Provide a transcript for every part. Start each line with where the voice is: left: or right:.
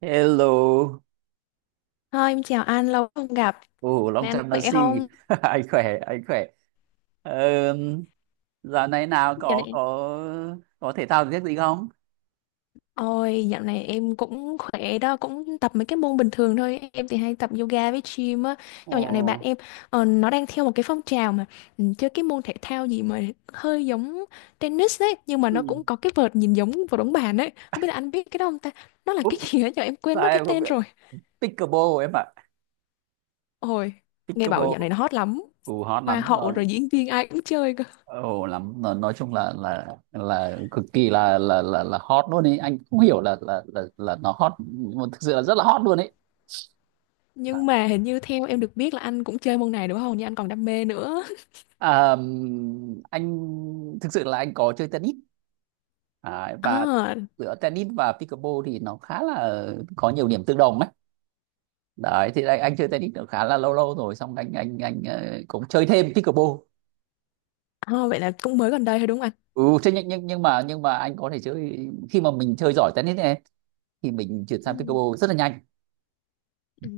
right: Hello,
left: Thôi em chào anh, lâu không gặp.
right: ồ, long
left: Này anh
right: time no
left: khỏe
right: see.
left: không?
right: Anh khỏe, anh khỏe. Um, dạo này nào
left: Dạo này
right: có thể thao giết gì không?
left: Ôi, dạo này em cũng khỏe đó, cũng tập mấy cái môn bình thường thôi. Em thì hay tập yoga với gym á.
right: Ồ,
left: Nhưng mà dạo này bạn em nó đang theo một cái phong trào mà chơi cái môn thể thao gì mà hơi giống tennis đấy, nhưng mà nó
right: ừ.
left: cũng có cái vợt nhìn giống vợt bóng bàn ấy. Không biết là anh biết cái đó không ta? Nó là
right: Úp,
left: cái gì ấy giờ em quên
right: sao
left: mất cái
right: em không
left: tên
right: biết?
left: rồi.
right: Pickleball em ạ,
left: Ôi, nghe bảo
right: pickleball,
left: dạo này nó hot lắm.
right: ồ hot
left: Hoa
right: lắm.
left: hậu
right: Ờ,
left: rồi diễn viên ai cũng chơi cơ.
right: ồ lắm. Nói chung là cực kỳ là hot luôn ấy. Anh không hiểu là nó hot, nhưng mà thực sự là rất là hot luôn ấy.
left: Nhưng
right: À,
left: mà hình như theo em được biết là anh cũng chơi môn này đúng không? Nhưng anh còn đam mê nữa.
right: anh thực sự là anh có chơi tennis đấy, và
left: À,
right: giữa tennis và pickleball thì nó khá là có nhiều điểm tương đồng ấy. Đấy thì anh chơi tennis được khá là lâu lâu rồi, xong anh cũng chơi thêm pickleball.
left: à, vậy là cũng mới gần đây thôi đúng không anh?
right: Ừ, thế nhưng mà anh có thể chơi khi mà mình chơi giỏi tennis này, thì mình chuyển sang
left: Ừ.
right: pickleball rất là nhanh.
left: Ừ.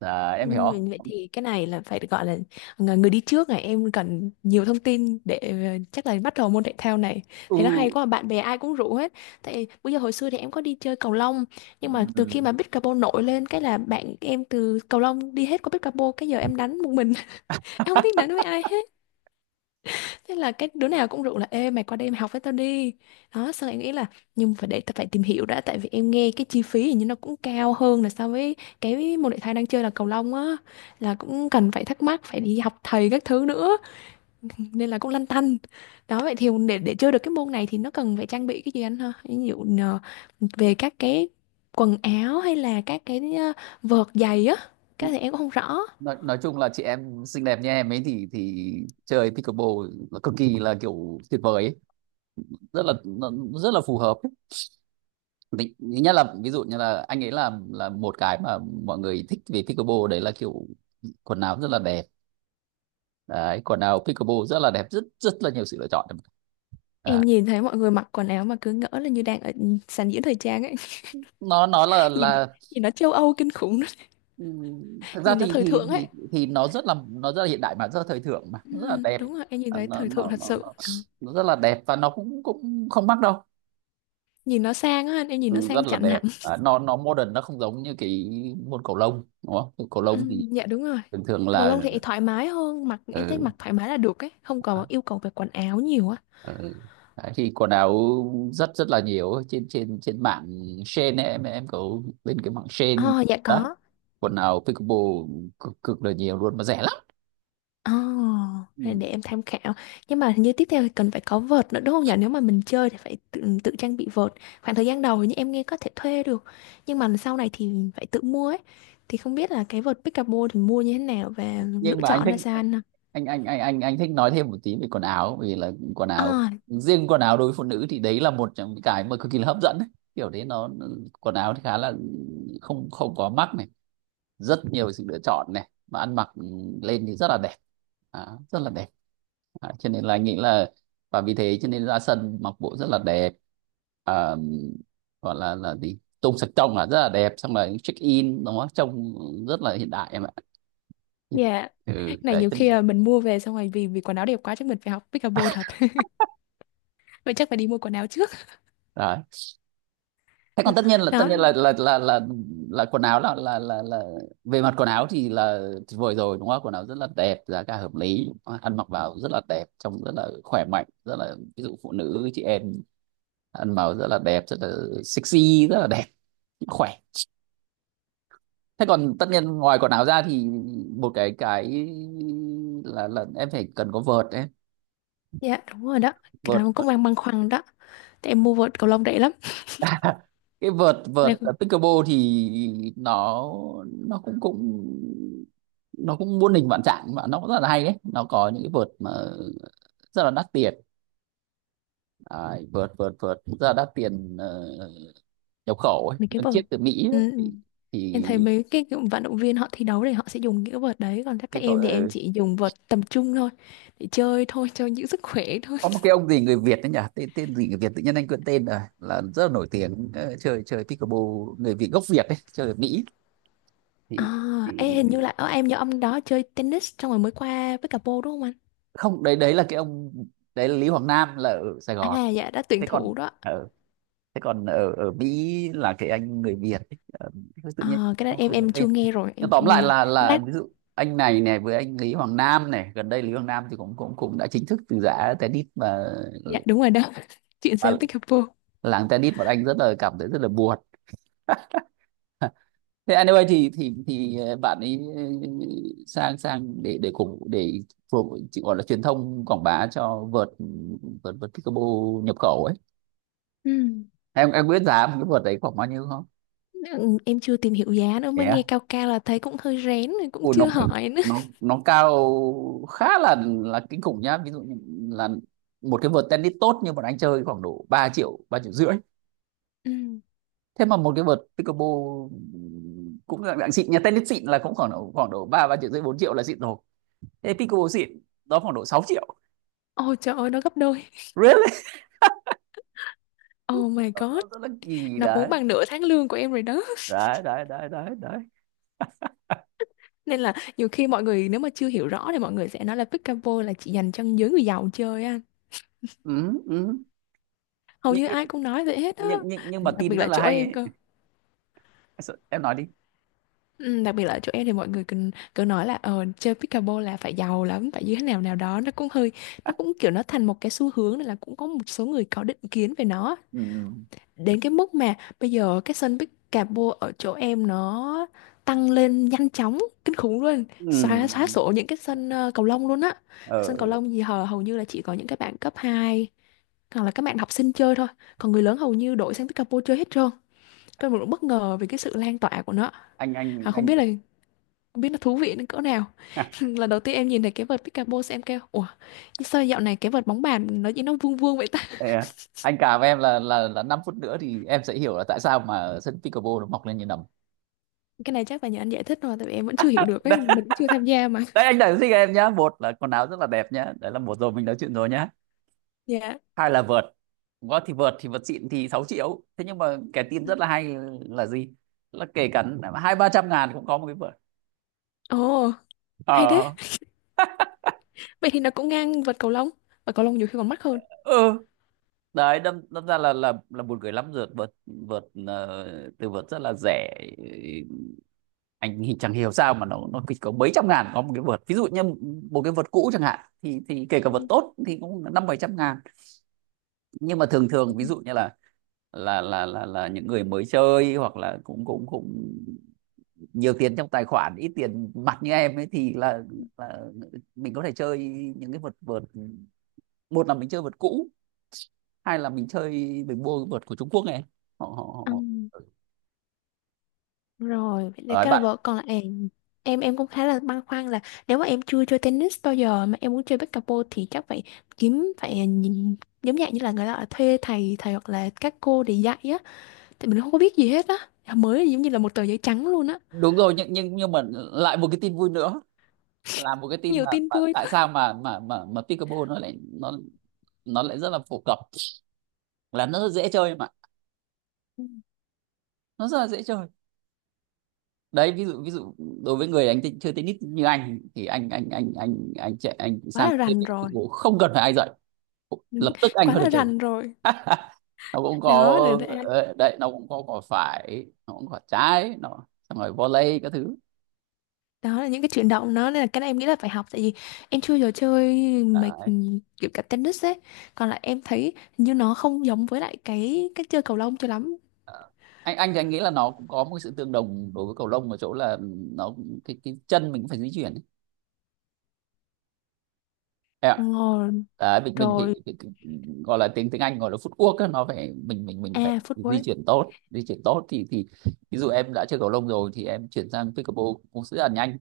right: Đấy,
left: Ừ,
right: em hiểu
left: vậy
right: không?
left: thì cái này là phải gọi là người đi trước này em cần nhiều thông tin để chắc là bắt đầu môn thể thao này,
right: Ừ.
left: thấy nó hay quá bạn bè ai cũng rủ hết. Tại bây giờ hồi xưa thì em có đi chơi cầu lông, nhưng mà từ
right: Ừ.
left: khi mà pickleball nổi lên cái là bạn em từ cầu lông đi hết qua pickleball, cái giờ em đánh một mình. Em không biết đánh với ai hết. Thế là cái đứa nào cũng rủ là ê mày qua đây mày học với tao đi. Đó, xong em nghĩ là nhưng phải để tao phải tìm hiểu đã, tại vì em nghe cái chi phí hình như nó cũng cao hơn là so với cái môn thể thao đang chơi là cầu lông á, là cũng cần phải thắc mắc phải đi học thầy các thứ nữa, nên là cũng lăn tăn. Đó vậy thì để chơi được cái môn này thì nó cần phải trang bị cái gì anh ha? Ví dụ về các cái quần áo hay là các cái vợt giày á, cái thì em cũng không rõ.
right: Nói chung là chị em xinh đẹp như em ấy thì chơi pickleball là cực kỳ là kiểu tuyệt vời ấy. Rất là rất là phù hợp. Thứ nhất là ví dụ như là anh ấy, là một cái mà mọi người thích về pickleball đấy là kiểu quần áo rất là đẹp. Đấy, quần áo pickleball rất là đẹp, rất rất là nhiều sự lựa chọn.
left: Em
right: Đấy.
left: nhìn thấy mọi người mặc quần áo mà cứ ngỡ là như đang ở sàn diễn thời trang ấy.
right: Nó
left: Nhìn
right: là
left: nhìn nó châu Âu kinh khủng.
right: thực ra
left: Nhìn nó
right: thì
left: thời thượng ấy.
right: nó rất là, nó rất là hiện đại mà rất là thời thượng mà nó rất là
left: Ừ,
right: đẹp.
left: đúng rồi em nhìn
right: À,
left: thấy thời thượng thật sự. Đó.
right: nó rất là đẹp và nó cũng cũng không mắc đâu.
left: Nhìn nó sang á, em nhìn nó
right: Ừ, rất
left: sang
right: là
left: chảnh
right: đẹp.
left: hẳn.
right: À, nó modern, nó không giống như cái môn cầu lông đúng không? Cầu lông
left: Ừ,
right: thì
left: dạ đúng rồi.
right: thường thường
left: Cầu lông
right: là
left: thì thoải mái hơn, mặc em thấy
right: ừ.
left: mặc thoải mái là được ấy, không còn yêu cầu về quần áo nhiều á.
right: Ừ. Đấy, thì quần áo rất rất là nhiều trên trên trên mạng Shein ấy, em có bên cái mạng Shein
left: Ờ dạ
right: đó
left: có.
right: quần áo pickleball cực cực là nhiều luôn mà rẻ lắm.
left: Ồ, rồi
right: Ừ.
left: để em tham khảo. Nhưng mà hình như tiếp theo thì cần phải có vợt nữa đúng không nhỉ? Nếu mà mình chơi thì phải tự trang bị vợt. Khoảng thời gian đầu hình như em nghe có thể thuê được. Nhưng mà sau này thì phải tự mua ấy. Thì không biết là cái vợt Pickleball thì mua như thế nào và
right: Nhưng
left: lựa
right: mà anh
left: chọn
right: thích,
left: ra sao anh?
right: anh thích nói thêm một tí về quần áo, vì là quần áo,
left: À,
right: riêng quần áo đối với phụ nữ thì đấy là một trong những cái mà cực kỳ là hấp dẫn ấy. Kiểu đấy, nó quần áo thì khá là không không có mắc này, rất nhiều sự lựa chọn này, mà ăn mặc lên thì rất là đẹp. Đó, rất là đẹp. À, cho nên là nghĩ là, và vì thế cho nên ra sân mặc bộ rất là đẹp. À, gọi là gì tông sạch trông là rất là đẹp, xong rồi check in nó trông rất là hiện đại em ạ.
left: dạ.
right: Ừ,
left: Cái này nhiều khi là mình mua về xong rồi vì vì quần áo đẹp quá chắc mình phải học Pickleball thật. Vậy chắc phải đi mua quần áo trước.
right: đấy. Thế còn tất nhiên là,
left: Đó.
right: quần áo là, về mặt quần áo thì là tuyệt vời rồi đúng không? Quần áo rất là đẹp, giá cả hợp lý, ăn mặc vào rất là đẹp, trông rất là khỏe mạnh, rất là, ví dụ phụ nữ chị em ăn vào rất là đẹp, rất là sexy, rất là đẹp, khỏe. Thế còn tất nhiên ngoài quần áo ra thì một cái là em phải cần có vợt đấy.
left: Dạ, đúng rồi đó.
right: Vợt,
left: Cái đó cũng
right: vợt.
left: đang băn khoăn đó. Tại em mua vợt cầu lông rẻ lắm.
right: Cái vợt, vợt
left: Nên là
right: ở pickleball thì nó cũng cũng nó cũng muôn hình vạn trạng, mà nó cũng rất là hay đấy. Nó có những cái vợt mà rất là đắt tiền. À, vợt vợt vợt rất là đắt tiền. Ờ, Nhập khẩu ấy.
left: cái
right: Một
left: vợt.
right: chiếc từ Mỹ ấy,
left: Ừ. Ừ.
right: thì
left: Em thấy mấy cái kiểu vận động viên họ thi đấu thì họ sẽ dùng những cái vợt đấy, còn các
right: cái cậu
left: em thì em chỉ dùng vợt tầm trung thôi để chơi thôi cho những sức khỏe thôi.
right: có một cái ông gì người Việt đấy nhỉ, tên tên gì người Việt, tự nhiên anh quên tên rồi, là rất là nổi tiếng, chơi, chơi pickleball, người Việt gốc Việt đấy chơi ở Mỹ
left: À,
right: thì, thì
left: ê, hình như là ở em nhớ ông đó chơi tennis xong rồi mới qua với cả pô đúng không
right: không, đấy đấy là cái ông, đấy là Lý Hoàng Nam là ở Sài
left: anh?
right: Gòn.
left: À dạ đã tuyển
right: Thế còn
left: thủ đó.
right: ở, thế còn ở ở Mỹ là cái anh người Việt ấy. Ờ, tự nhiên
left: À, cái đó
right: không
left: em
right: không nhớ
left: em chưa
right: tên.
left: nghe rồi
right: Nhưng
left: em
right: tóm
left: chưa
right: lại
left: nghe rồi,
right: là
left: lát.
right: ví dụ anh này này với anh Lý Hoàng Nam này gần đây, Lý Hoàng Nam thì cũng cũng cũng đã chính thức từ giã tennis mà,
left: Dạ đúng rồi đó. Chuyện
right: và
left: sang pickleball.
right: làng tennis bọn anh rất là cảm thấy rất là buồn. Thế anh ơi thì bạn ấy sang, sang để cùng để phục chị gọi là truyền thông quảng bá cho vợt, vợt vợt Peekaboo nhập khẩu ấy.
left: Ừ.
right: Em biết giá một cái vợt đấy khoảng bao nhiêu không?
left: Ừ, em chưa tìm hiểu giá nữa,
right: Thế.
left: mới
right: Yeah.
left: nghe cao cao là thấy cũng hơi rén rồi cũng
right: Ui, nó,
left: chưa hỏi nữa.
right: nó cao, khá là kinh khủng nhá. Ví dụ như là một cái vợt tennis tốt như bọn anh chơi khoảng độ 3 triệu 3,5 triệu
left: Ừ.
right: Thế mà một cái vợt Peekaboo cũng dạng dạng xịn nhà, tennis xịn là cũng khoảng độ, khoảng độ 3, 3,5 triệu 4 triệu là xịn rồi. Thế Peekaboo xịn đó khoảng độ 6 triệu.
left: Ôi trời ơi nó gấp đôi.
right: Really?
left: Oh my god.
right: Nó kỳ
left: Nó muốn
right: đấy.
left: bằng nửa tháng lương của em rồi đó.
right: Đấy, đấy, đấy, đấy, đấy.
left: Nên là nhiều khi mọi người nếu mà chưa hiểu rõ thì mọi người sẽ nói là pickleball là chỉ dành cho giới người giàu chơi á,
right: Ừ, ừ.
left: hầu
right: Nhưng,
left: như
right: nhưng,
left: ai cũng nói vậy hết á,
right: nhưng, mà
left: đặc biệt
right: tin rất
left: là
right: là
left: chỗ
right: hay
left: em
right: ấy.
left: cơ.
right: Em nói đi.
left: Ừ, đặc biệt là chỗ em thì mọi người cứ nói là chơi pickleball là phải giàu lắm phải như thế nào nào đó, nó cũng hơi, nó cũng kiểu nó thành một cái xu hướng nên là cũng có một số người có định kiến về nó
right: Ừ.
left: đến cái mức mà bây giờ cái sân Bicabo ở chỗ em nó tăng lên nhanh chóng kinh khủng luôn. Xóa xóa
right: Ừ.
left: sổ những cái sân cầu lông luôn á.
right: Ờ,
left: Sân cầu lông gì hầu hầu như là chỉ có những cái bạn cấp 2 hoặc là các bạn học sinh chơi thôi, còn người lớn hầu như đổi sang Bicabo chơi hết trơn. Tôi mình cũng bất ngờ về cái sự lan tỏa của nó. À, không
right: anh.
left: biết là không biết nó thú vị đến cỡ nào. Lần đầu tiên em nhìn thấy cái vợt Bicabo em kêu ủa sao dạo này cái vợt bóng bàn nó chỉ nó vuông vuông vậy ta?
right: Thế à? Anh cả với em là 5 phút nữa thì em sẽ hiểu là tại sao mà ở sân pickleball nó mọc lên như nấm.
left: Cái này chắc là nhờ anh giải thích rồi, tại vì em vẫn chưa hiểu được ấy,
right: Đấy,
left: mình cũng chưa tham gia mà.
right: đấy anh đã sinh em nhá. Một là quần áo rất là đẹp nhá. Đấy là một rồi, mình nói chuyện rồi nhá.
left: Dạ.
right: Hai là vợt. Có thì vợt, thì vợt xịn thì 6 triệu. Thế nhưng mà cái tin rất là hay là gì? Là kể cả 2-300 ngàn cũng có một cái vợt.
left: Ồ, hay thế.
right: Ờ.
left: Vậy thì nó cũng ngang vợt cầu lông, và cầu lông nhiều khi còn mắc hơn.
right: Ừ. Đấy, đâm đâm ra là buồn cười lắm, vượt, vượt vượt từ vượt rất là rẻ. Anh thì chẳng hiểu sao mà nó chỉ có mấy trăm ngàn có một cái vợt. Ví dụ như một cái vợt cũ chẳng hạn thì kể cả
left: Ừ.
right: vợt tốt thì cũng 5-700 ngàn. Nhưng mà thường thường ví dụ như là là những người mới chơi, hoặc là cũng cũng cũng nhiều tiền trong tài khoản, ít tiền mặt như em ấy, thì là mình có thể chơi những cái vợt, vợt, một là mình chơi vợt cũ, hay là mình chơi, mình mua cái vợt của Trung Quốc này. Họ họ Họ.
left: Ừm, rồi vậy thì
right: Ấy
left: cái là
right: bạn,
left: vợ còn lại, em cũng khá là băn khoăn là nếu mà em chưa chơi tennis bao giờ mà em muốn chơi pickleball thì chắc phải kiếm phải nhìn giống dạng như là người ta ở thuê thầy thầy hoặc là các cô để dạy á, thì mình không có biết gì hết á. Dạ, mới giống như là một tờ giấy trắng luôn á.
right: đúng rồi. Nhưng mà lại một cái tin vui nữa là một cái tin
left: Nhiều tin
right: mà
left: vui
right: tại
left: quá.
right: sao mà pickleball nó lại rất là phổ cập. Là nó rất dễ chơi mà,
left: Ừ.
right: nó rất là dễ chơi. Đấy, ví dụ, ví dụ đối với người đánh chơi tennis như anh thì anh chạy, anh
left: Quá
right: sang
left: là
right: chơi
left: rành rồi.
right: pickleball không cần phải ai dạy,
left: Đúng.
right: lập tức anh
left: Quá
right: có thể
left: là
right: chơi.
left: rành rồi.
right: Nó cũng có,
left: đó là là-
right: đấy nó cũng có cỏ phải, nó cũng có quả trái nó, xong rồi volley các thứ.
left: Đó là những cái chuyển động nó, nên là cái này em nghĩ là phải học, tại vì em chưa giờ chơi mấy kiểu cả tennis ấy. Còn lại em thấy hình như nó không giống với lại cái cách chơi cầu lông cho lắm.
right: Anh thì anh nghĩ là nó cũng có một sự tương đồng đối với cầu lông ở chỗ là nó, cái chân mình cũng phải di chuyển ấy. Em ạ.
left: Ngồi
right: Đấy, mình phải,
left: rồi.
right: phải, phải gọi là tiếng, tiếng Anh gọi là footwork ấy, nó phải, mình phải
left: À
right: di
left: footwork.
right: chuyển tốt, di chuyển tốt thì ví dụ em đã chơi cầu lông rồi thì em chuyển sang pickleball cũng sẽ là nhanh.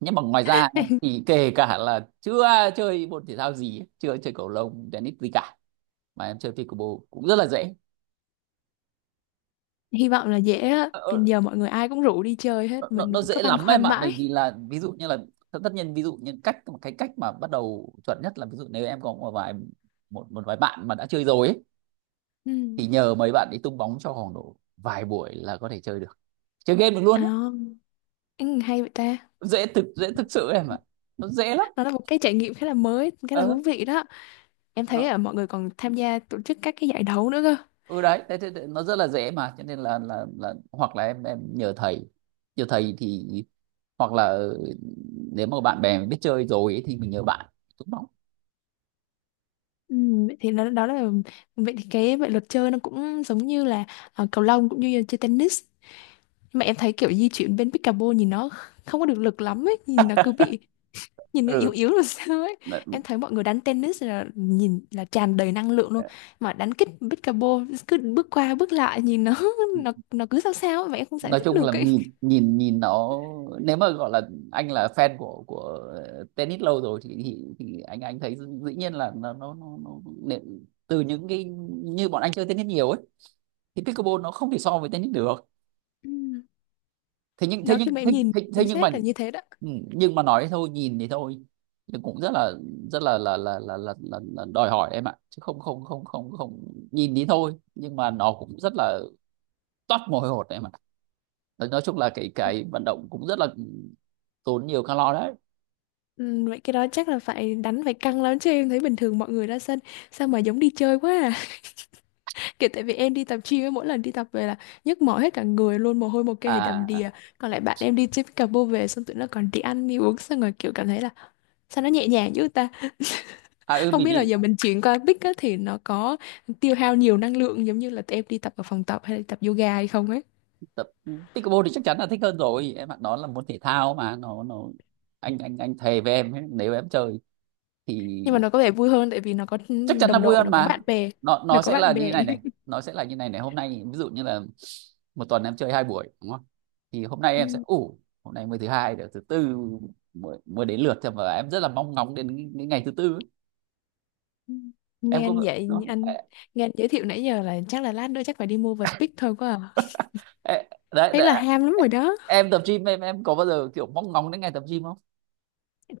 right: Nhưng mà ngoài ra thì kể cả là chưa chơi môn thể thao gì, chưa chơi cầu lông tennis gì cả mà em chơi pickleball cũng rất là dễ.
left: Hy vọng là dễ á.
right: Ờ,
left: Thì
right: ờ,
left: giờ mọi người ai cũng rủ đi chơi hết, mình
right: nó
left: cứ
right: dễ
left: băn
right: lắm em
left: khoăn
right: ạ. Bởi
left: mãi.
right: vì là ví dụ như là tất, tất nhiên ví dụ như cách, một cái cách mà bắt đầu chuẩn nhất là ví dụ nếu em có một một vài bạn mà đã chơi rồi ấy,
left: Ừ.
right: thì nhờ mấy bạn đi tung bóng cho khoảng độ vài buổi là có thể chơi được, chơi game được luôn ấy.
left: À, ừ, hay vậy ta.
right: Dễ thực, dễ thực sự em ạ, nó dễ lắm.
left: Nó là một cái trải nghiệm khá là mới khá là
right: Ờ.
left: thú vị đó. Em thấy
right: Nó.
left: là mọi người còn tham gia tổ chức các cái giải đấu nữa cơ.
right: Ừ đấy thế, thế, thế, nó rất là dễ, mà cho nên là hoặc là em nhờ thầy, nhờ thầy thì hoặc là nếu mà bạn bè mình biết chơi rồi ấy, thì mình nhờ bạn tung bóng.
left: Ừ, vậy thì đó là vậy thì cái vậy luật chơi nó cũng giống như là cầu lông cũng như là chơi tennis, nhưng mà em thấy kiểu di chuyển bên pickleball nhìn nó không có được lực lắm ấy, nhìn nó cứ bị, nhìn nó yếu
right: Ừ.
left: yếu rồi sao ấy. Em thấy mọi người đánh tennis là nhìn là tràn đầy năng lượng luôn, mà đánh kích pickleball cứ bước qua bước lại nhìn nó nó cứ sao sao ấy, mà em không giải
right: Nói
left: thích
right: chung
left: được
right: là
left: ấy.
right: nhìn, nhìn nhìn nó, nếu mà gọi là anh là fan của tennis lâu rồi thì anh thấy dĩ nhiên là nó nó để- từ những cái như bọn anh chơi tennis nhiều ấy thì pickleball nó không thể so với tennis được.
left: Ừ.
right: Thế nhưng thế
left: Đó
right: nhưng
left: khi mà em
right: thế,
left: nhìn
right: thế, thế
left: chính
right: nhưng mà
left: xác là như thế đó.
right: ừ, nhưng mà nói thôi, nhìn thì thôi, nhưng cũng rất là, rất là là đòi hỏi em ạ, chứ không, không không không không nhìn thì thôi, nhưng mà nó cũng rất là toát mồ hôi hột em ạ. Nói chung là cái vận động cũng rất là tốn nhiều calo đấy.
left: Ừ, vậy cái đó chắc là phải đánh phải căng lắm, chứ em thấy bình thường mọi người ra sân sao mà giống đi chơi quá à. Kiểu tại vì em đi tập gym ấy, mỗi lần đi tập về là nhức mỏi hết cả người luôn, mồ hôi một cái đầm
right: À,
left: đìa. Còn lại bạn em đi chơi pickleball về xong tụi nó còn đi ăn đi uống xong rồi kiểu cảm thấy là sao nó nhẹ nhàng dữ ta.
right: à. Ừ.
left: Không
right: Mình
left: biết là
right: bị,
left: giờ mình chuyển qua pick á thì nó có tiêu hao nhiều năng lượng giống như là tụi em đi tập ở phòng tập hay là tập yoga hay không ấy.
right: tập pickleball thì chắc chắn là thích hơn rồi em bạn đó, là môn thể thao mà nó, anh thề với em ấy, nếu em chơi thì
left: Nhưng mà nó có vẻ vui hơn tại vì nó có
right: chắc chắn là
left: đồng
right: vui
left: đội,
right: hơn
left: nó có bạn
right: mà.
left: bè,
right: nó
left: nó
right: nó
left: có
right: sẽ là
left: bạn
right: như
left: bè.
right: này này, nó sẽ là như này này, hôm nay ví dụ như là một tuần em chơi 2 buổi đúng không, thì hôm nay em sẽ
left: Ừ,
right: ủ, hôm nay mới thứ hai được, thứ tư mới, mới đến lượt thôi, mà em rất là mong ngóng đến cái ngày thứ tư ấy.
left: ừ. Nghe
right: Em có
left: anh vậy
right: đó.
left: anh, nghe anh giới thiệu nãy giờ là chắc là lát nữa chắc phải đi mua vợt pick thôi quá à.
right: Ê, đấy,
left: Thế
right: đấy,
left: là ham lắm rồi đó.
right: em tập gym em có bao giờ kiểu mong ngóng đến ngày tập gym không?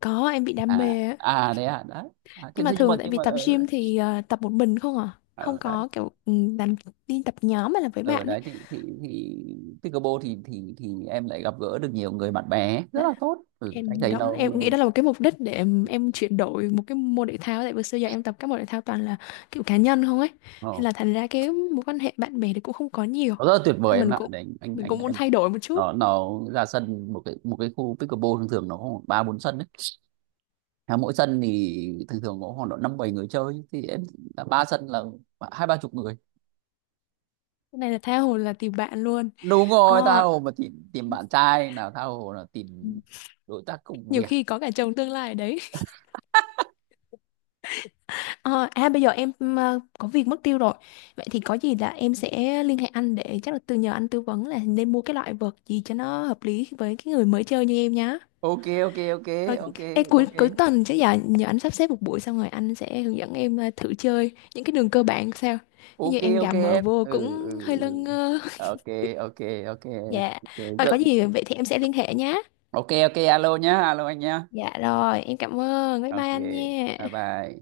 left: Có em bị đam
right: À,
left: mê á.
right: à đấy, à đấy. À, thế
left: Nhưng mà
right: thế nhưng
left: thường
right: mà,
left: là tại
right: nhưng
left: vì
right: mà
left: tập
right: ở,
left: gym thì tập một mình không à? Không
right: ở đấy,
left: có kiểu làm đi tập nhóm mà là với
right: ở
left: bạn ấy.
right: đấy thì pickleball thì em lại gặp gỡ được nhiều người, bạn bè rất
left: Đó.
right: là tốt. Ừ, anh
left: Em
right: thấy
left: đó, em nghĩ đó là một cái mục đích để em chuyển đổi một cái môn thể thao tại vì xưa giờ em tập các môn thể thao toàn là kiểu cá nhân không ấy. Nên
right: nó
left: là thành ra cái mối quan hệ bạn bè thì cũng không có nhiều.
right: nó rất là tuyệt vời
left: Thôi
right: em ạ. Đấy, anh
left: mình
right: anh
left: cũng muốn
right: em.
left: thay đổi một chút.
right: Nó ra sân một cái, một cái khu pickleball thường thường nó khoảng 3-4 sân đấy. À, mỗi sân thì thường thường có khoảng độ 5-7 người chơi, thì em, là ba sân là 2-3 chục người.
left: Cái này là tha hồ là tìm bạn luôn.
right: Đúng rồi, tha
left: Ờ,
right: hồ mà tìm, tìm bạn trai nào, tha hồ là tìm đối tác công
left: nhiều
right: việc.
left: khi có cả chồng tương lai ở đấy. Ờ, à bây giờ em có việc mất tiêu rồi. Vậy thì có gì là em sẽ liên hệ anh để chắc là từ nhờ anh tư vấn là nên mua cái loại vợt gì cho nó hợp lý với cái người mới chơi như em nhá.
right: OK, OK, OK.
left: Rồi
right: OK,
left: ê, cuối
right: OK,
left: cuối tuần chứ giờ nhờ anh sắp xếp một buổi xong rồi anh sẽ hướng dẫn em thử chơi những cái đường cơ bản sao. Chứ như
right: OK.
left: em
right: OK
left: gà mờ
right: em,
left: vô
right: ừ,
left: cũng
right: ừ,
left: hơi lơ
right: ừ.
left: ngơ.
right: OK, OK. OK,
left: Dạ.
right: OK
left: Rồi có
right: giận.
left: gì vậy thì em sẽ liên hệ nhá.
right: OK, OK, alo nhá, alo anh nhá.
left: Dạ rồi, em cảm ơn. Bye bye
right: OK,
left: anh nha.
right: bye bye.